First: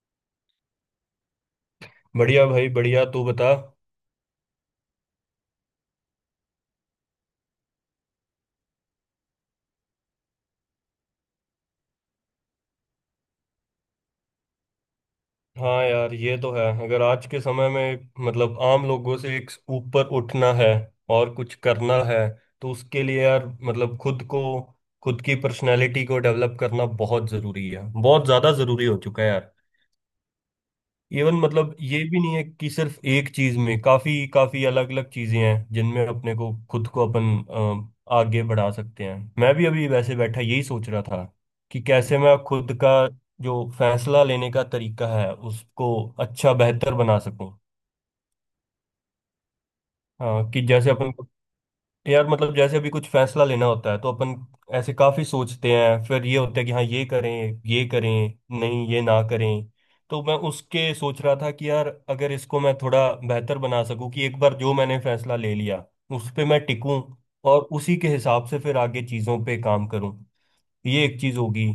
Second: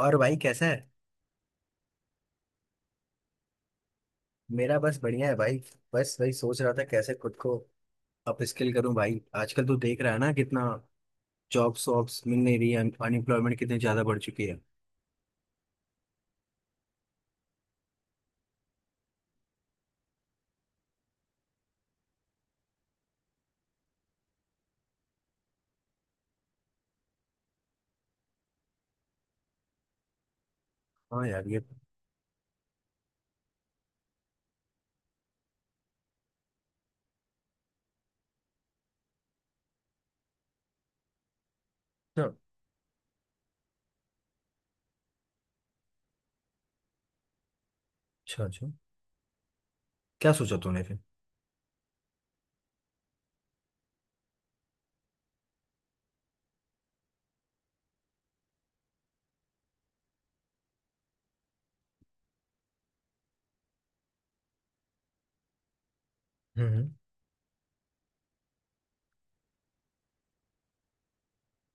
और भाई कैसा है। बढ़िया भाई बढ़िया। तू बता। मेरा बस बढ़िया है भाई। बस वही सोच रहा था कैसे खुद को अपस्किल करूं भाई। आजकल तो देख रहा है ना कितना जॉब्स वॉब्स मिल नहीं रही है। अनएम्प्लॉयमेंट कितनी ज्यादा बढ़ चुकी है। हाँ यार, ये तो है। अगर आज के समय में, मतलब आम लोगों से एक ऊपर उठना है और कुछ करना है, तो उसके लिए यार मतलब खुद को, खुद की पर्सनैलिटी को डेवलप करना बहुत ज़रूरी है। बहुत ज़्यादा ज़रूरी हो चुका है यार। हाँ इवन यार ये। मतलब ये भी नहीं है कि सिर्फ एक चीज में। काफी काफी अलग अलग चीजें हैं जिनमें अपने को, खुद को, अपन आगे बढ़ा सकते हैं। मैं भी अभी वैसे बैठा यही सोच रहा था कि कैसे अच्छा मैं खुद का जो फैसला लेने का तरीका है उसको अच्छा, बेहतर बना सकूं। अच्छा अच्छा। क्या हाँ, सोचा कि तूने जैसे फिर? अपन, यार मतलब जैसे अभी कुछ फैसला लेना होता है तो अपन ऐसे काफी सोचते हैं। फिर ये होता है कि हाँ ये करें, ये करें, नहीं ये ना करें। तो मैं उसके सोच रहा था कि यार अगर इसको मैं थोड़ा बेहतर बना सकूं कि एक बार जो मैंने फैसला ले लिया उस पे मैं हम्म हम्म। टिकूं और उसी के हिसाब से फिर आगे चीजों पे काम करूं। ये एक चीज होगी।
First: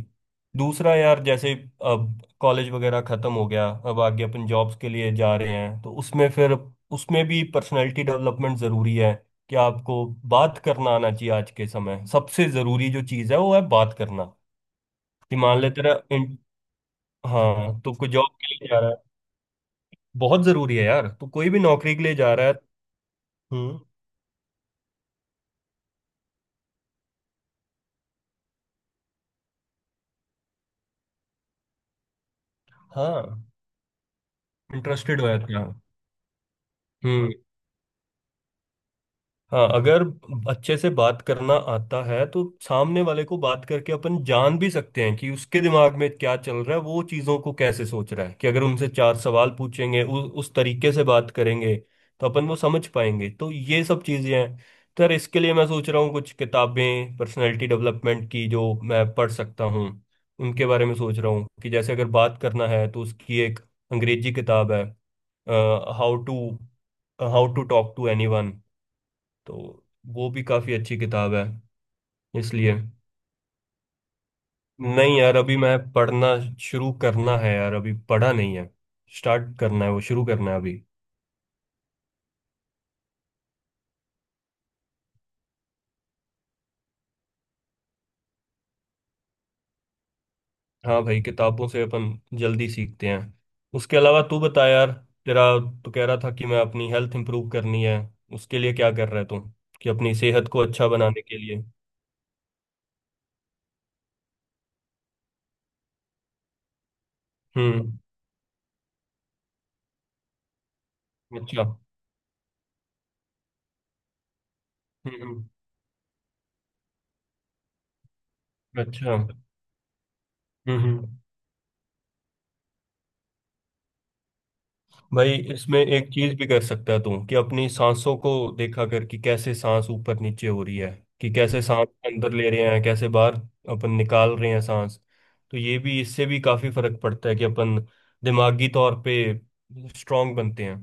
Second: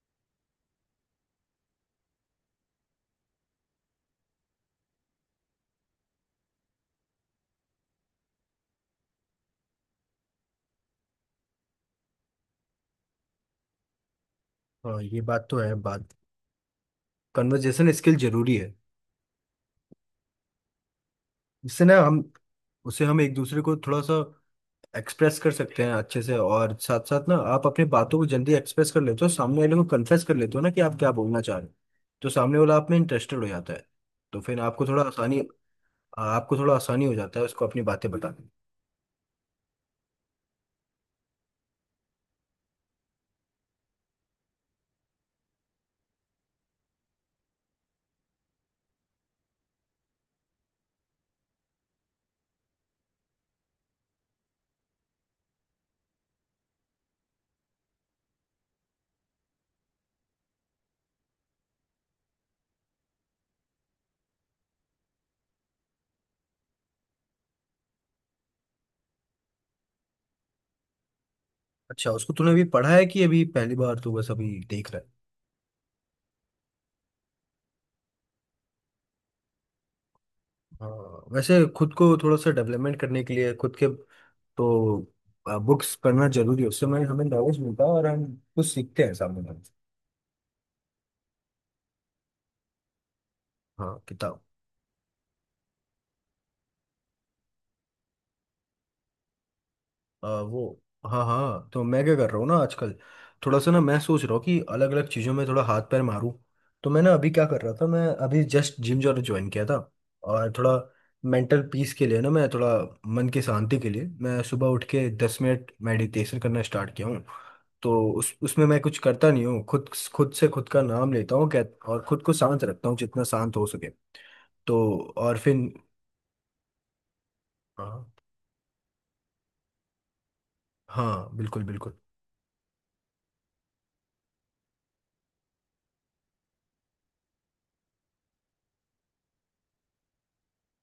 दूसरा यार, जैसे अब कॉलेज वगैरह खत्म हो गया, अब आगे अपन जॉब्स के लिए जा रहे हैं, तो उसमें फिर उसमें भी पर्सनालिटी डेवलपमेंट जरूरी है। कि आपको बात करना आना चाहिए। आज के समय सबसे जरूरी जो चीज है वो है बात करना। हाँ ये कि बात तो मान ले है। तेरा बात हाँ, कन्वर्जेशन तो कोई स्किल जॉब के जरूरी लिए है। जा रहा है। बहुत जरूरी है यार। तो कोई भी इससे नौकरी ना के लिए हम जा रहा है। उसे हम एक दूसरे को हम्म। थोड़ा सा एक्सप्रेस कर सकते हैं अच्छे से, और साथ साथ ना आप अपनी बातों को जल्दी एक्सप्रेस कर लेते हो, सामने वाले को कन्फेस कर लेते हो ना कि आप क्या बोलना चाह रहे हो। तो सामने वाला आप में हाँ, इंटरेस्टेड हो जाता है। तो फिर इंटरेस्टेड हो जाते आपको थोड़ा आसानी हो हैं। जाता है उसको अपनी बातें बताने में। हाँ, अगर अच्छे से बात करना आता है तो सामने वाले को बात करके अपन जान भी सकते हैं कि उसके दिमाग में क्या चल रहा है, वो चीज़ों को कैसे सोच रहा है। कि अगर उनसे चार सवाल पूछेंगे, उस तरीके से बात करेंगे, तो अपन वो समझ पाएंगे। तो ये सब चीज़ें हैं। तो यार, इसके लिए मैं सोच रहा हूँ कुछ किताबें पर्सनैलिटी डेवलपमेंट की जो मैं पढ़ सकता हूँ, उनके बारे में सोच रहा हूँ। कि जैसे अगर बात करना है तो उसकी एक अंग्रेजी किताब है, how to how to talk to anyone. तो वो भी काफी अच्छी किताब है। अच्छा, उसको तूने अभी इसलिए, पढ़ा है कि अभी पहली बार तू बस अभी देख रहा है? नहीं यार, अभी मैं पढ़ना शुरू करना है यार, अभी पढ़ा नहीं है। स्टार्ट करना है, वो शुरू करना है अभी। हाँ, वैसे खुद को थोड़ा सा डेवलपमेंट करने के लिए खुद के तो बुक्स पढ़ना जरूरी है। उससे हमें हमें नॉलेज मिलता है और हम कुछ सीखते हैं सामने वाले से। हाँ भाई, किताबों से अपन जल्दी सीखते हैं। हाँ, उसके अलावा तू किताब। बता यार, तेरा, तू कह रहा था कि मैं अपनी हेल्थ इंप्रूव करनी है, उसके लिए क्या कर रहा है तू, कि अपनी सेहत को वो, अच्छा बनाने हाँ के लिए। हाँ, तो मैं क्या कर रहा हूँ ना आजकल। थोड़ा सा ना मैं सोच रहा हूँ कि अलग अलग चीज़ों में थोड़ा हाथ पैर मारूँ। तो मैं ना अभी क्या कर रहा था, हम्म। मैं अभी जस्ट जिम जाना ज्वाइन किया था। और थोड़ा मेंटल अच्छा, हम्म। पीस के लिए ना मैं थोड़ा, मन की शांति के लिए मैं सुबह उठ के दस हम्म, मिनट मेडिटेशन करना स्टार्ट किया हूँ। तो उस उसमें मैं कुछ अच्छा, करता हम्म। नहीं हूँ खुद। खुद से खुद का नाम हम्म, लेता हूँ क्या, और खुद को शांत रखता हूँ जितना शांत हो सके। तो भाई और फिर इसमें एक चीज भी कर सकता है तू, कि अपनी हाँ। सांसों को देखा कर कि कैसे सांस ऊपर नीचे हो रही है, हाँ कि बिल्कुल कैसे सांस बिल्कुल। अंदर ले रहे हैं, कैसे बाहर अपन निकाल रहे हैं सांस। तो ये भी, इससे भी काफी फर्क पड़ता है कि अपन दिमागी तौर पे स्ट्रांग बनते हैं।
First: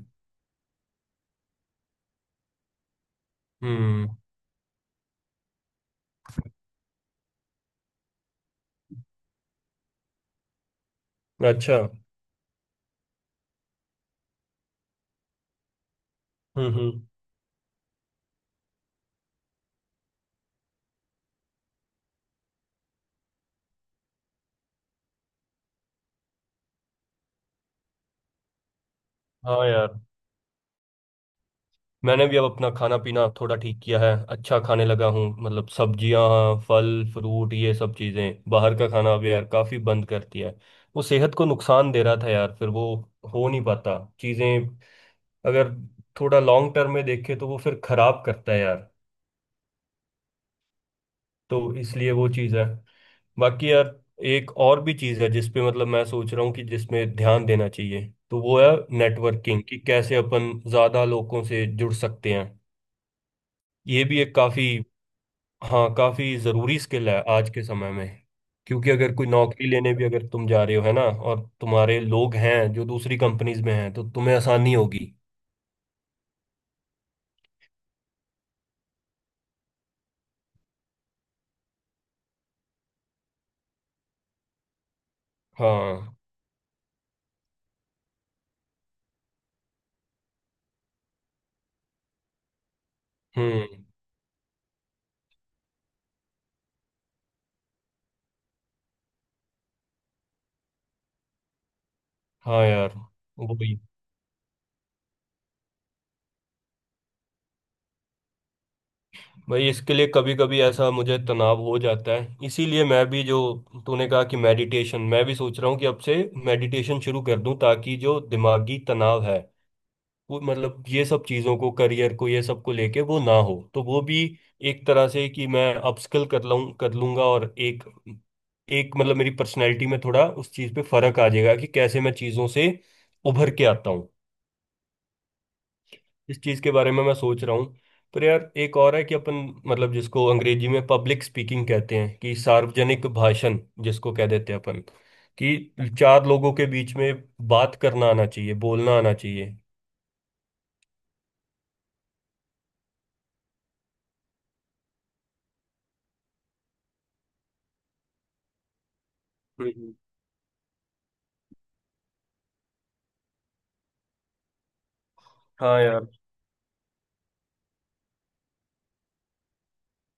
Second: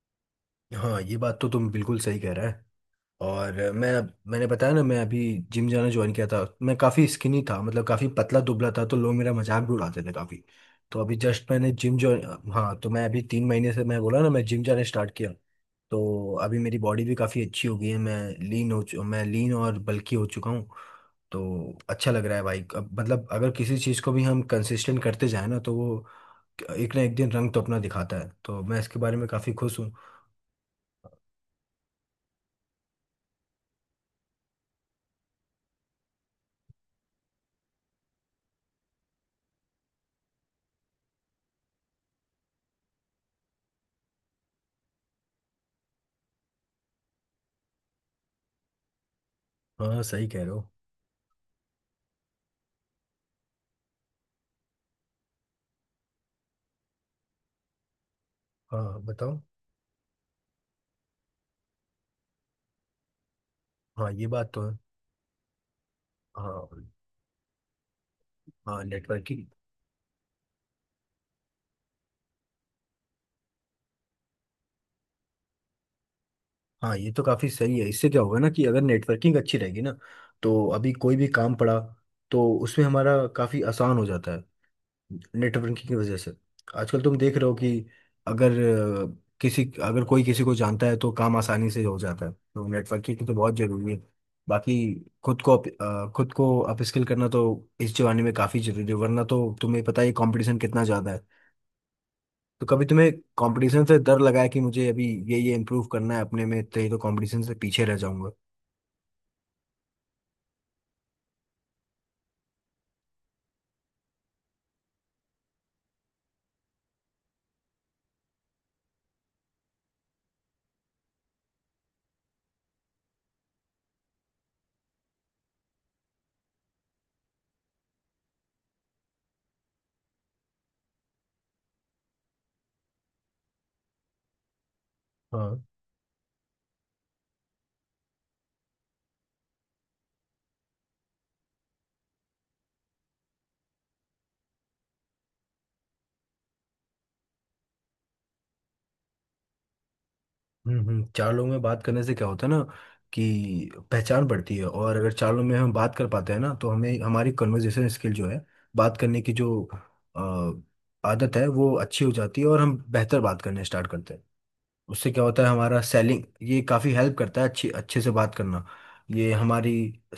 हाँ ये बात तो तुम बिल्कुल सही कह रहा है। और मैं, हम्म। मैंने बताया ना मैं अभी जिम जाना ज्वाइन किया था। मैं काफ़ी स्किनी था, मतलब काफ़ी पतला दुबला था तो लोग मेरा मजाक भी उड़ाते थे काफ़ी। तो अभी जस्ट मैंने अच्छा, जिम ज्वाइन, हाँ, तो मैं अभी 3 महीने से मैं बोला ना मैं जिम जाना स्टार्ट किया। तो अभी हम्म। मेरी हम्म। बॉडी भी काफ़ी अच्छी हो गई है। मैं लीन हो चु मैं लीन और बल्की हो चुका हूँ। तो अच्छा लग रहा है भाई। अब मतलब अगर किसी चीज़ को भी हम कंसिस्टेंट करते जाए ना तो वो एक ना एक दिन रंग तो अपना दिखाता है। तो मैं इसके बारे में काफ़ी हाँ खुश हूँ। यार। मैंने भी अब अपना खाना पीना थोड़ा ठीक किया है। अच्छा खाने लगा हूँ, मतलब सब्जियाँ, फल, फ्रूट, ये सब चीज़ें। बाहर का खाना अब यार काफ़ी बंद कर दिया है। वो सेहत को नुकसान दे रहा था यार। फिर वो हो नहीं पाता चीज़ें, अगर थोड़ा लॉन्ग टर्म में देखे तो वो फिर खराब करता है यार। हाँ सही कह रहे हो। तो इसलिए वो चीज़ है। बाकी यार, एक और भी चीज़ है जिसपे मतलब मैं सोच रहा हूँ कि जिसमें ध्यान देना चाहिए। तो वो है हाँ बताओ। नेटवर्किंग। कि कैसे अपन ज़्यादा लोगों से जुड़ सकते हैं। ये हाँ भी ये एक बात काफ़ी, तो है। हाँ काफी हाँ, जरूरी स्किल है आज के समय में। हाँ क्योंकि अगर कोई नेटवर्किंग। नौकरी लेने भी अगर तुम जा रहे हो है ना, और तुम्हारे लोग हैं जो दूसरी कंपनीज में हैं, तो तुम्हें आसानी होगी। हाँ ये तो काफ़ी सही है, इससे क्या होगा ना कि अगर नेटवर्किंग अच्छी रहेगी ना, तो अभी कोई भी काम पड़ा तो उसमें हमारा काफ़ी आसान हो जाता है नेटवर्किंग की हाँ। वजह से। आजकल तुम देख रहे हो कि अगर अ, अगर कोई किसी को जानता है तो काम आसानी से हो जाता है, तो नेटवर्किंग तो बहुत हम्म। ज़रूरी है। बाकी खुद को अपस्किल करना तो इस जमाने में काफ़ी ज़रूरी है, वरना तो तुम्हें पता ही कंपटीशन कितना ज़्यादा है। हाँ तो कभी यार, तुम्हें वही। कंपटीशन से डर लगा है कि मुझे अभी ये इम्प्रूव करना है अपने में, तो ये तो कंपटीशन से पीछे रह जाऊंगा। भाई, इसके लिए कभी कभी ऐसा मुझे तनाव हो जाता है। इसीलिए मैं भी, जो तूने कहा कि मेडिटेशन, मैं भी सोच रहा हूँ कि अब से मेडिटेशन शुरू कर दूं, ताकि जो दिमागी तनाव है वो, मतलब ये सब चीज़ों को, करियर को, ये सब को लेके वो ना हो। तो वो भी एक तरह से कि मैं अपस्किल कर लूँ, कर लूंगा। और एक एक मतलब मेरी पर्सनैलिटी में थोड़ा उस चीज़ पे फर्क आ जाएगा कि कैसे मैं चीज़ों से उभर के आता हूँ। हाँ, इस चीज़ के बारे में मैं सोच रहा हूँ। पर यार एक और है कि अपन, मतलब जिसको अंग्रेजी में पब्लिक स्पीकिंग कहते हैं कि सार्वजनिक भाषण, जिसको कह देते हैं अपन, कि चार लोगों के बीच में बात करना आना चाहिए, बोलना आना चाहिए। हम्म। चार लोगों में बात करने से क्या होता है ना कि पहचान बढ़ती है, और अगर चार लोगों में हम बात कर पाते हैं ना तो हमें हमारी कन्वर्जेशन स्किल जो है, बात करने की जो हम्म। आदत है वो अच्छी हो जाती है, और हम बेहतर बात करने स्टार्ट करते हैं। उससे क्या होता है, हाँ हमारा यार। सेलिंग ये काफ़ी हेल्प करता है। अच्छी अच्छे से बात करना ये हमारी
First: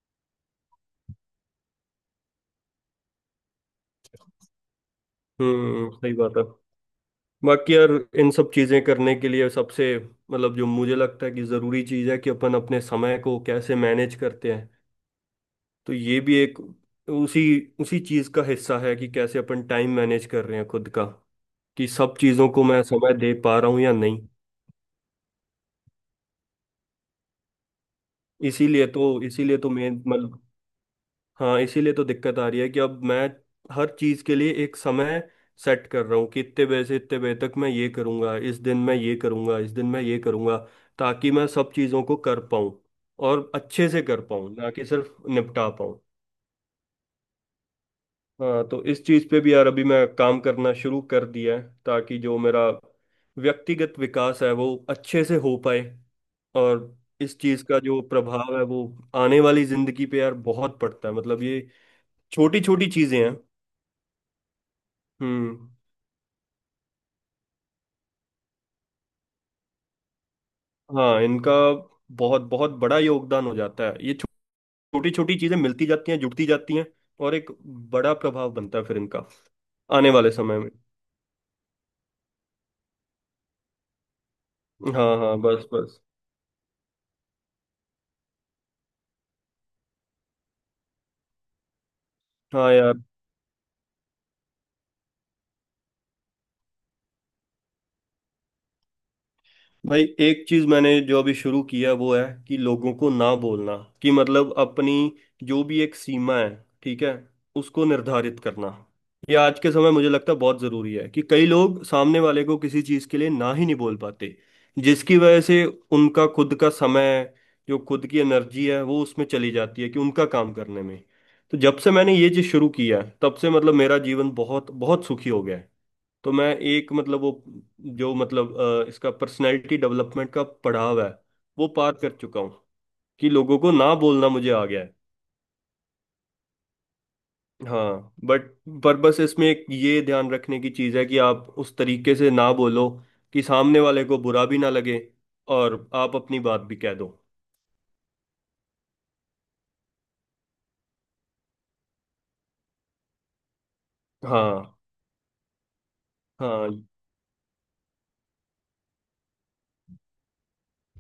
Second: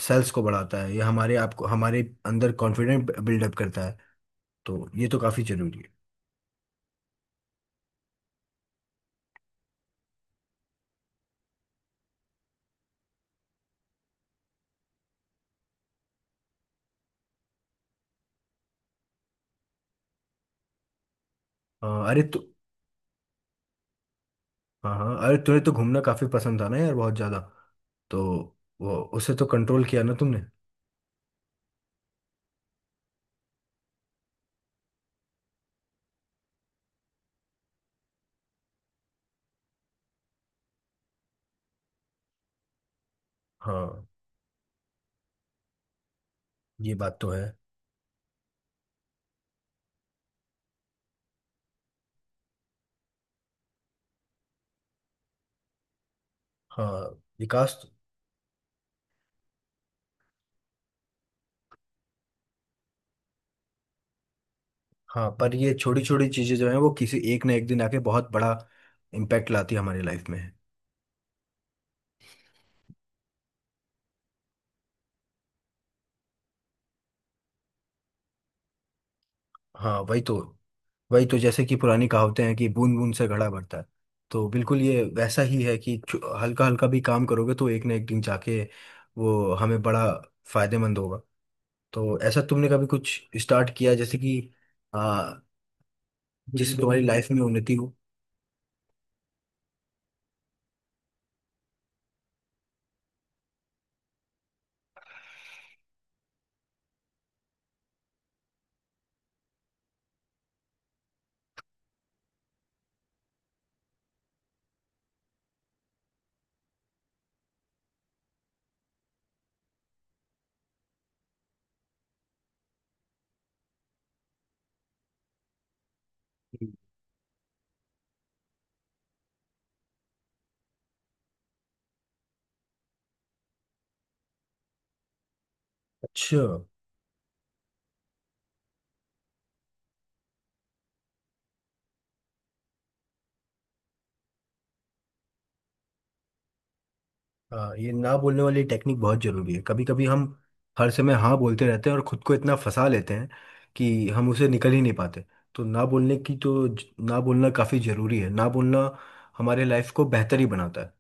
सेल्स को बढ़ाता है, ये हमारे आप को हमारे अंदर कॉन्फिडेंट बिल्डअप करता है। तो ये तो काफी जरूरी हम्म, है। सही बात है। बाकी यार, इन सब चीजें करने के लिए सबसे, मतलब जो मुझे लगता है कि जरूरी चीज है कि अपन अपने समय को कैसे मैनेज करते हैं। तो ये भी एक उसी उसी चीज का हिस्सा है कि कैसे अपन टाइम मैनेज कर रहे हैं खुद का। कि सब अरे तो, चीजों को मैं समय दे पा रहा हूँ या नहीं। हाँ हाँ, अरे तुम्हें तो घूमना काफी पसंद था ना यार, बहुत ज्यादा। तो वो, उसे तो इसीलिए तो कंट्रोल मैं किया ना तुमने। मतलब, हाँ इसीलिए तो दिक्कत आ रही है कि अब मैं हर चीज के लिए एक समय सेट कर रहा हूँ कि इतने बजे से इतने बजे तक मैं ये करूंगा, इस दिन मैं ये करूंगा, इस दिन मैं ये करूंगा, ताकि मैं सब चीजों को कर पाऊँ और अच्छे से हाँ कर पाऊँ, ना कि सिर्फ निपटा पाऊँ। ये बात तो है। हाँ। तो इस चीज पे भी यार अभी मैं काम करना शुरू कर दिया है ताकि जो मेरा व्यक्तिगत विकास है वो अच्छे से हो पाए। और हाँ। इस चीज विकास का तो, जो प्रभाव है वो आने वाली जिंदगी पे यार बहुत पड़ता है। मतलब ये छोटी छोटी चीजें हैं। हाँ पर हम्म। ये छोटी छोटी चीजें जो हैं वो किसी एक ना एक दिन आके बहुत बड़ा इम्पैक्ट लाती है हमारी लाइफ में। हाँ, इनका बहुत बहुत बड़ा योगदान हो जाता है। ये छोटी छोटी चीजें मिलती जाती हैं, जुड़ती जाती हैं, और एक बड़ा प्रभाव बनता है फिर इनका हाँ आने वही वाले तो। समय में। वही तो, जैसे कि पुरानी कहावतें हैं कि बूंद बूंद से घड़ा भरता है। तो बिल्कुल ये हाँ हाँ, वैसा ही बस है कि बस। हल्का हल्का भी काम करोगे तो एक ना एक दिन जाके वो हमें बड़ा फायदेमंद होगा। तो ऐसा तुमने हाँ कभी यार। कुछ स्टार्ट किया जैसे कि आ, जिससे तुम्हारी लाइफ में उन्नति हो? भाई एक चीज मैंने जो अभी शुरू किया वो है कि लोगों को ना बोलना। कि मतलब अपनी जो भी एक सीमा है, ठीक है, उसको निर्धारित करना। ये आज के समय मुझे लगता है बहुत जरूरी है कि कई लोग सामने वाले को किसी चीज के लिए ना ही नहीं बोल पाते, जिसकी वजह से उनका खुद का समय, जो खुद की एनर्जी है वो उसमें चली जाती है, कि उनका काम करने में। तो जब से मैंने ये चीज शुरू किया है तब से मतलब मेरा जीवन बहुत बहुत सुखी हो गया है। तो मैं एक मतलब वो, जो मतलब इसका पर्सनैलिटी डेवलपमेंट का पड़ाव है वो पार कर चुका हूँ। कि लोगों को ना बोलना मुझे आ गया है। अच्छा। हाँ बट, पर बस इसमें एक ये ध्यान रखने की चीज़ है कि आप उस तरीके से ना बोलो कि सामने वाले को बुरा भी ना लगे और आप अपनी बात भी कह दो। ये ना बोलने वाली टेक्निक बहुत जरूरी है। कभी कभी हम हर समय हाँ बोलते रहते हैं और खुद को इतना फंसा लेते हैं कि हम उसे हाँ निकल ही नहीं पाते। तो ना बोलने की तो हाँ, ना बोलना काफी जरूरी है। ना बोलना हमारे लाइफ को बेहतर ही बनाता है।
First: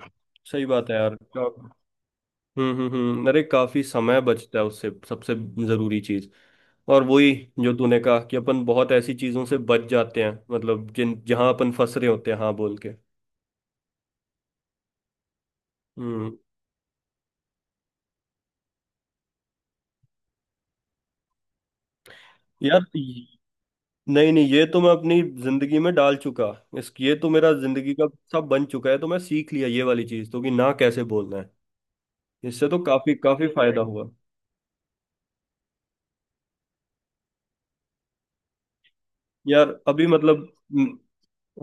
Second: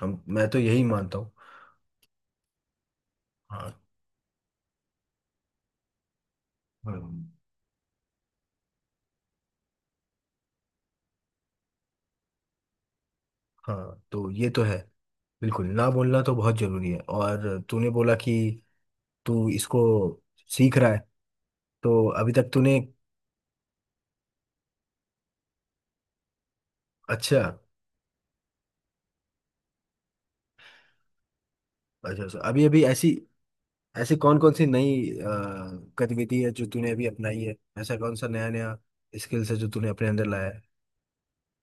हम, मैं तो सही यही बात है यार। मानता हूँ। हाँ, हम्म। अरे हाँ, काफी समय बचता है उससे, सबसे जरूरी चीज। हाँ, और वही जो तूने कहा कि अपन बहुत ऐसी चीजों से बच जाते हैं, मतलब जिन, जहां अपन फंस रहे होते हैं हाँ बोल के। हाँ, तो ये तो है। बिल्कुल ना बोलना तो हम्म। बहुत जरूरी है। और तूने बोला कि तू इसको सीख रहा है, तो अभी तक तूने? यार नहीं नहीं, ये तो मैं अपनी जिंदगी में डाल चुका। इस, ये तो अच्छा। मेरा जिंदगी का सब बन चुका है। तो मैं सीख लिया ये वाली चीज तो, कि ना कैसे बोलना है। अच्छा अच्छा, अभी इससे तो अभी ऐसी, काफी काफी फायदा हुआ। ऐसी कौन कौन सी नई गतिविधि है जो तूने अभी अपनाई है? ऐसा कौन सा नया नया स्किल्स है जो यार तूने अभी अपने अंदर लाया मतलब, है?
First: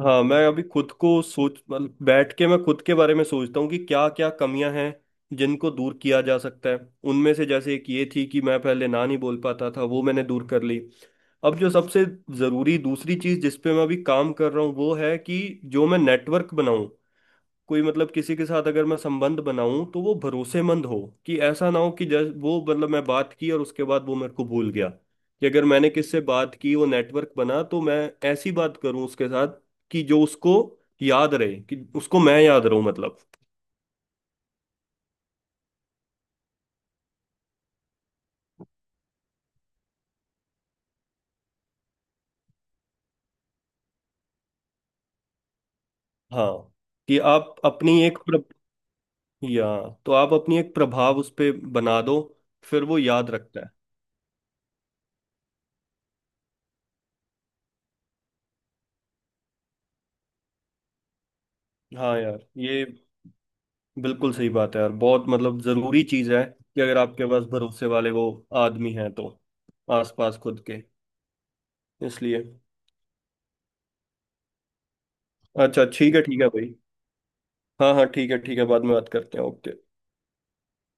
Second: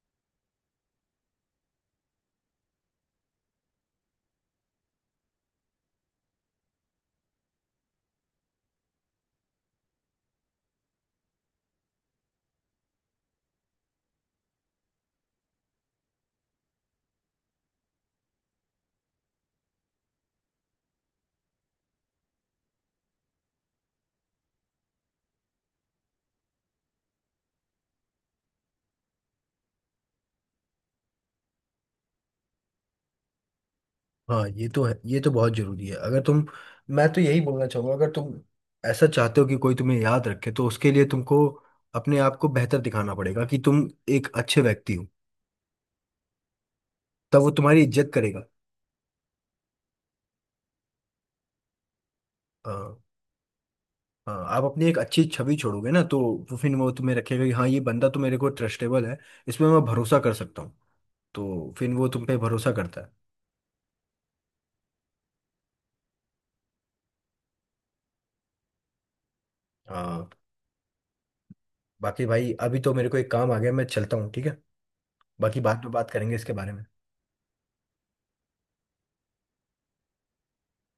हाँ मैं अभी खुद को सोच मतलब, बैठ के मैं खुद के बारे में सोचता हूँ कि क्या क्या कमियां हैं जिनको दूर किया जा सकता है। उनमें से जैसे एक ये थी कि मैं पहले ना नहीं बोल पाता था, वो मैंने दूर कर ली। अब जो सबसे ज़रूरी दूसरी चीज़ जिस पे मैं अभी काम कर रहा हूँ वो है कि जो मैं नेटवर्क बनाऊँ, कोई मतलब किसी के साथ अगर मैं संबंध बनाऊं तो वो भरोसेमंद हो। कि ऐसा ना हो कि जैसे वो मतलब मैं बात की और उसके बाद वो मेरे को भूल गया। कि अगर मैंने किससे बात की वो नेटवर्क बना, तो मैं ऐसी बात करूं उसके साथ कि जो उसको याद रहे, कि उसको मैं याद रहूं, मतलब। हाँ ये तो है, ये तो बहुत जरूरी है। अगर तुम, मैं तो यही बोलना चाहूंगा, अगर तुम ऐसा चाहते हो कि कोई तुम्हें याद रखे तो उसके लिए तुमको अपने आप को बेहतर दिखाना पड़ेगा कि तुम एक अच्छे व्यक्ति हो, हाँ, कि तब वो आप तुम्हारी अपनी इज्जत एक या तो आप अपनी एक प्रभाव उस पे बना दो, फिर करेगा। वो याद रखता है। हाँ, आप अपनी एक अच्छी छवि छोड़ोगे ना तो वो फिर वो तुम्हें रखेगा कि हाँ ये बंदा तो मेरे को ट्रस्टेबल है, इसमें मैं भरोसा कर सकता हूँ, तो फिर वो हाँ तुम पे यार, भरोसा ये करता है। बिल्कुल सही बात है यार। बहुत, मतलब जरूरी चीज है कि अगर आपके पास भरोसे वाले वो आदमी हैं तो हाँ। आसपास खुद के। बाकी इसलिए, भाई, अभी तो मेरे को एक काम आ गया, मैं चलता हूँ ठीक है। बाकी बाद अच्छा में बात करेंगे ठीक है इसके बारे भाई। में। हाँ हाँ, ठीक है ठीक है, बाद में बात करते हैं। ओके।